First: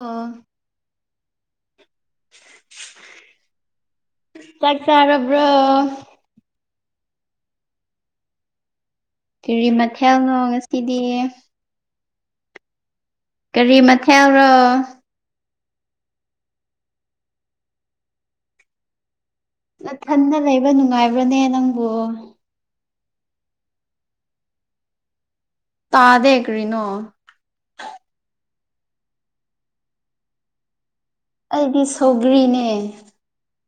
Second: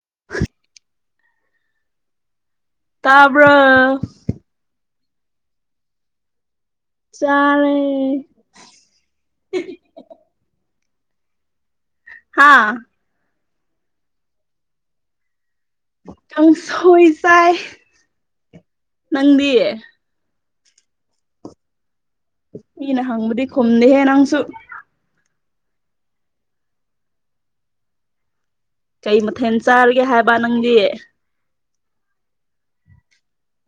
ꯑꯣ ꯇꯥꯕ꯭ꯔꯣ? ꯆꯥꯛ ꯆꯥꯔꯕ꯭ꯔꯣ? ꯆꯥꯔꯦ ꯀꯤꯔꯤ ꯃꯊꯦꯜꯅꯣ ꯉꯁꯤꯗꯤ? ꯍꯥꯥ ꯀꯔꯤ ꯃꯊꯦꯜꯔꯣ? ꯀꯥꯡꯁꯣꯏ ꯆꯥꯏ ꯅꯪꯗꯤ? ꯊꯟꯗ ꯂꯩꯕ ꯅꯨꯡꯉꯥꯏꯕ꯭ꯔꯅꯦ ꯅꯪꯕꯨ? ꯃꯤꯅ ꯍꯪꯕꯗꯤ ꯈꯨꯝꯗꯦꯍꯦ ꯅꯪꯁꯨ꯫ ꯇꯥꯗꯦ ꯀ꯭ꯔꯤꯅꯣ? ꯀꯩ ꯃꯊꯦꯟ ꯆꯥꯔꯤꯒꯦ ꯍꯥꯏꯕ ꯅꯪꯗꯤ? ꯑꯩꯗꯤ ꯁꯧꯒ꯭ꯔꯤꯅꯦ꯫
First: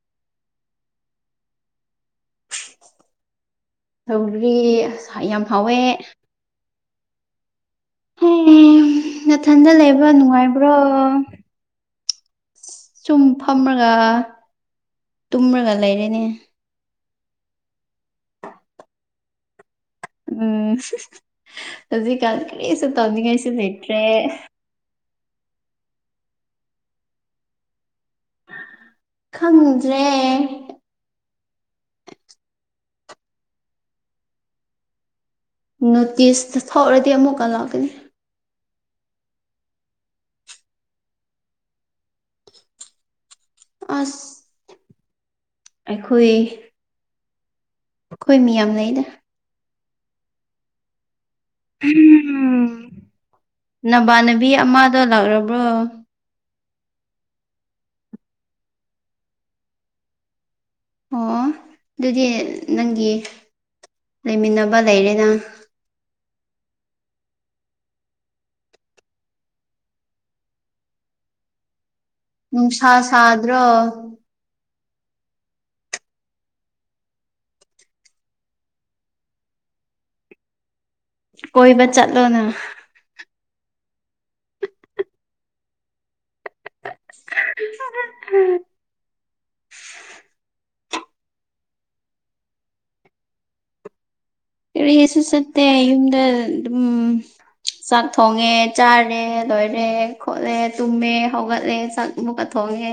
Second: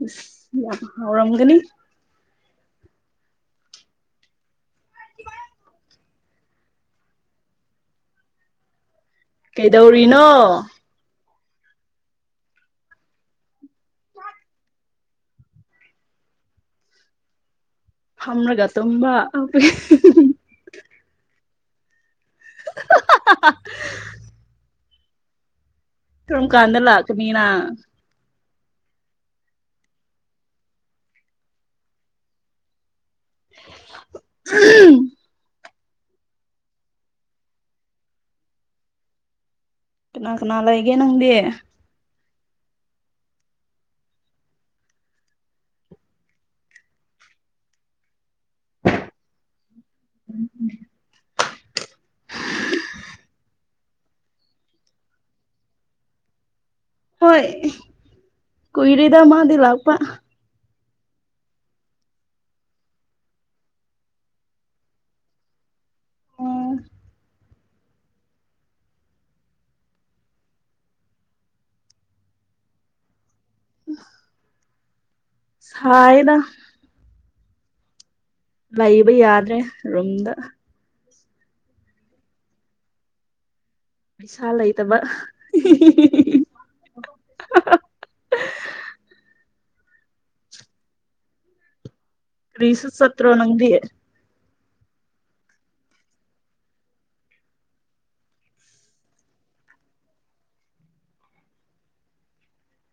ꯑꯁ ꯌꯥꯝ ꯍꯥꯎꯔꯝꯒꯅꯤ꯫ ꯇꯧꯒ꯭ꯔꯤ ꯑꯁ ꯌꯥꯝ ꯍꯥꯎꯋꯦ꯫ ꯍꯦ ꯅꯥꯊꯟꯗ ꯂꯩꯕ ꯀꯩꯗꯧꯔꯤꯅꯣ ꯅꯨꯡꯉꯥꯏꯕ꯭ꯔꯣ? ꯁꯨꯝ ꯐꯝꯔꯒ ꯇꯨꯝꯔꯒ ꯂꯩꯔꯦꯅꯦ꯫ ꯐꯝꯔꯒ ꯇꯨꯝꯕ [unintelligible] ꯎꯝ ꯍꯧꯖꯤꯛꯀꯥꯟ ꯀꯔꯤꯁꯨ ꯇꯧꯅꯤꯡꯉꯥꯏꯁꯨ ꯂꯩꯇ꯭ꯔꯦ꯫ ꯀꯔꯝ ꯀꯥꯟꯗꯤ ꯂꯥꯛꯀꯅꯤ ꯅꯪ? ꯈꯪꯗ꯭ꯔꯦ [unintelligible] ꯅꯣꯇꯤꯁꯇ ꯊꯣꯛꯔꯗꯤ ꯑꯃꯨꯛꯀ ꯂꯥꯛꯀꯅꯤ꯫ ꯀꯅꯥ-ꯀꯅꯥ ꯂꯩꯒꯦ ꯅꯪꯗꯤ? ꯑꯁ ꯑꯩꯈꯣꯏ ꯑꯩꯈꯣꯏ ꯃꯤ ꯌꯥꯝ ꯂꯩꯗ꫰ [unintelligible] [unintelligible] ꯅꯕꯥꯅꯕꯤ ꯑꯃꯗꯣ ꯂꯥꯛꯔꯕ꯭ꯔꯣ? ꯍꯣꯏ ꯀꯨꯏꯔꯦꯗ ꯃꯥꯗꯤ ꯂꯥꯛꯄ꯫ ꯑꯣ ꯑꯗꯨꯗꯤ ꯅꯪꯒꯤ ꯂꯩꯃꯤꯟꯅꯕ ꯂꯩꯔꯦꯅ꯫ ꯎꯝ ꯅꯨꯡꯁꯥ ꯁꯥꯗ꯭ꯔꯣ? ꯁꯥꯏꯗ ꯂꯩꯕ ꯌꯥꯗ꯭ꯔꯦ ꯔꯨꯝꯗ꯫ ꯀꯣꯏꯕ ꯆꯠꯂꯣꯅ꯫ ꯄꯩꯁꯥ ꯂꯩꯇꯕ [unintelligible] [unintelligible] ꯀ꯭ꯔꯤꯁꯨ ꯆꯠꯇ꯭ꯔꯣ ꯅꯪꯗꯤ? ꯀꯔꯤꯁꯨ ꯆꯠꯇꯦ ꯌꯨꯝꯗ ꯑꯗꯨꯝ ꯆꯥꯛ ꯊꯣꯡꯉꯦ ꯆꯥꯔꯦ ꯂꯣꯏꯔꯦ ꯈꯣꯠꯂꯦ ꯇꯨꯝꯃꯦ ꯍꯧꯒꯠꯂꯦ ꯆꯥꯛ ꯑꯃꯨꯛꯀ ꯊꯣꯡꯉꯦ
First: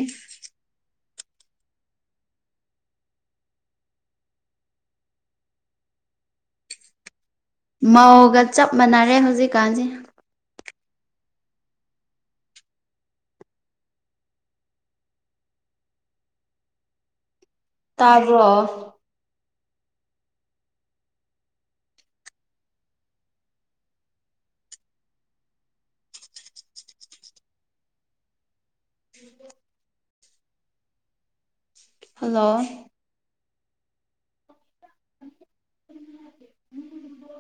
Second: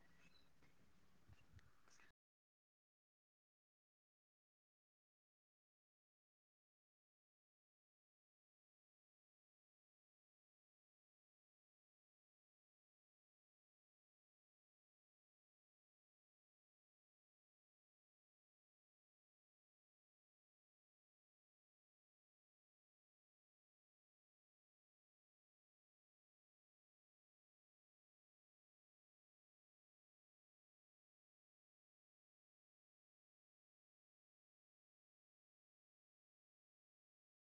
ꯃꯧꯒ ꯆꯞ ꯃꯥꯟꯅꯔꯦ ꯍꯧꯖꯤꯛꯀꯥꯟꯖꯦ ꯫ ꯇꯥꯕ꯭ꯔꯣ [inaudible] ꯍꯜꯂꯣ [unintelligible]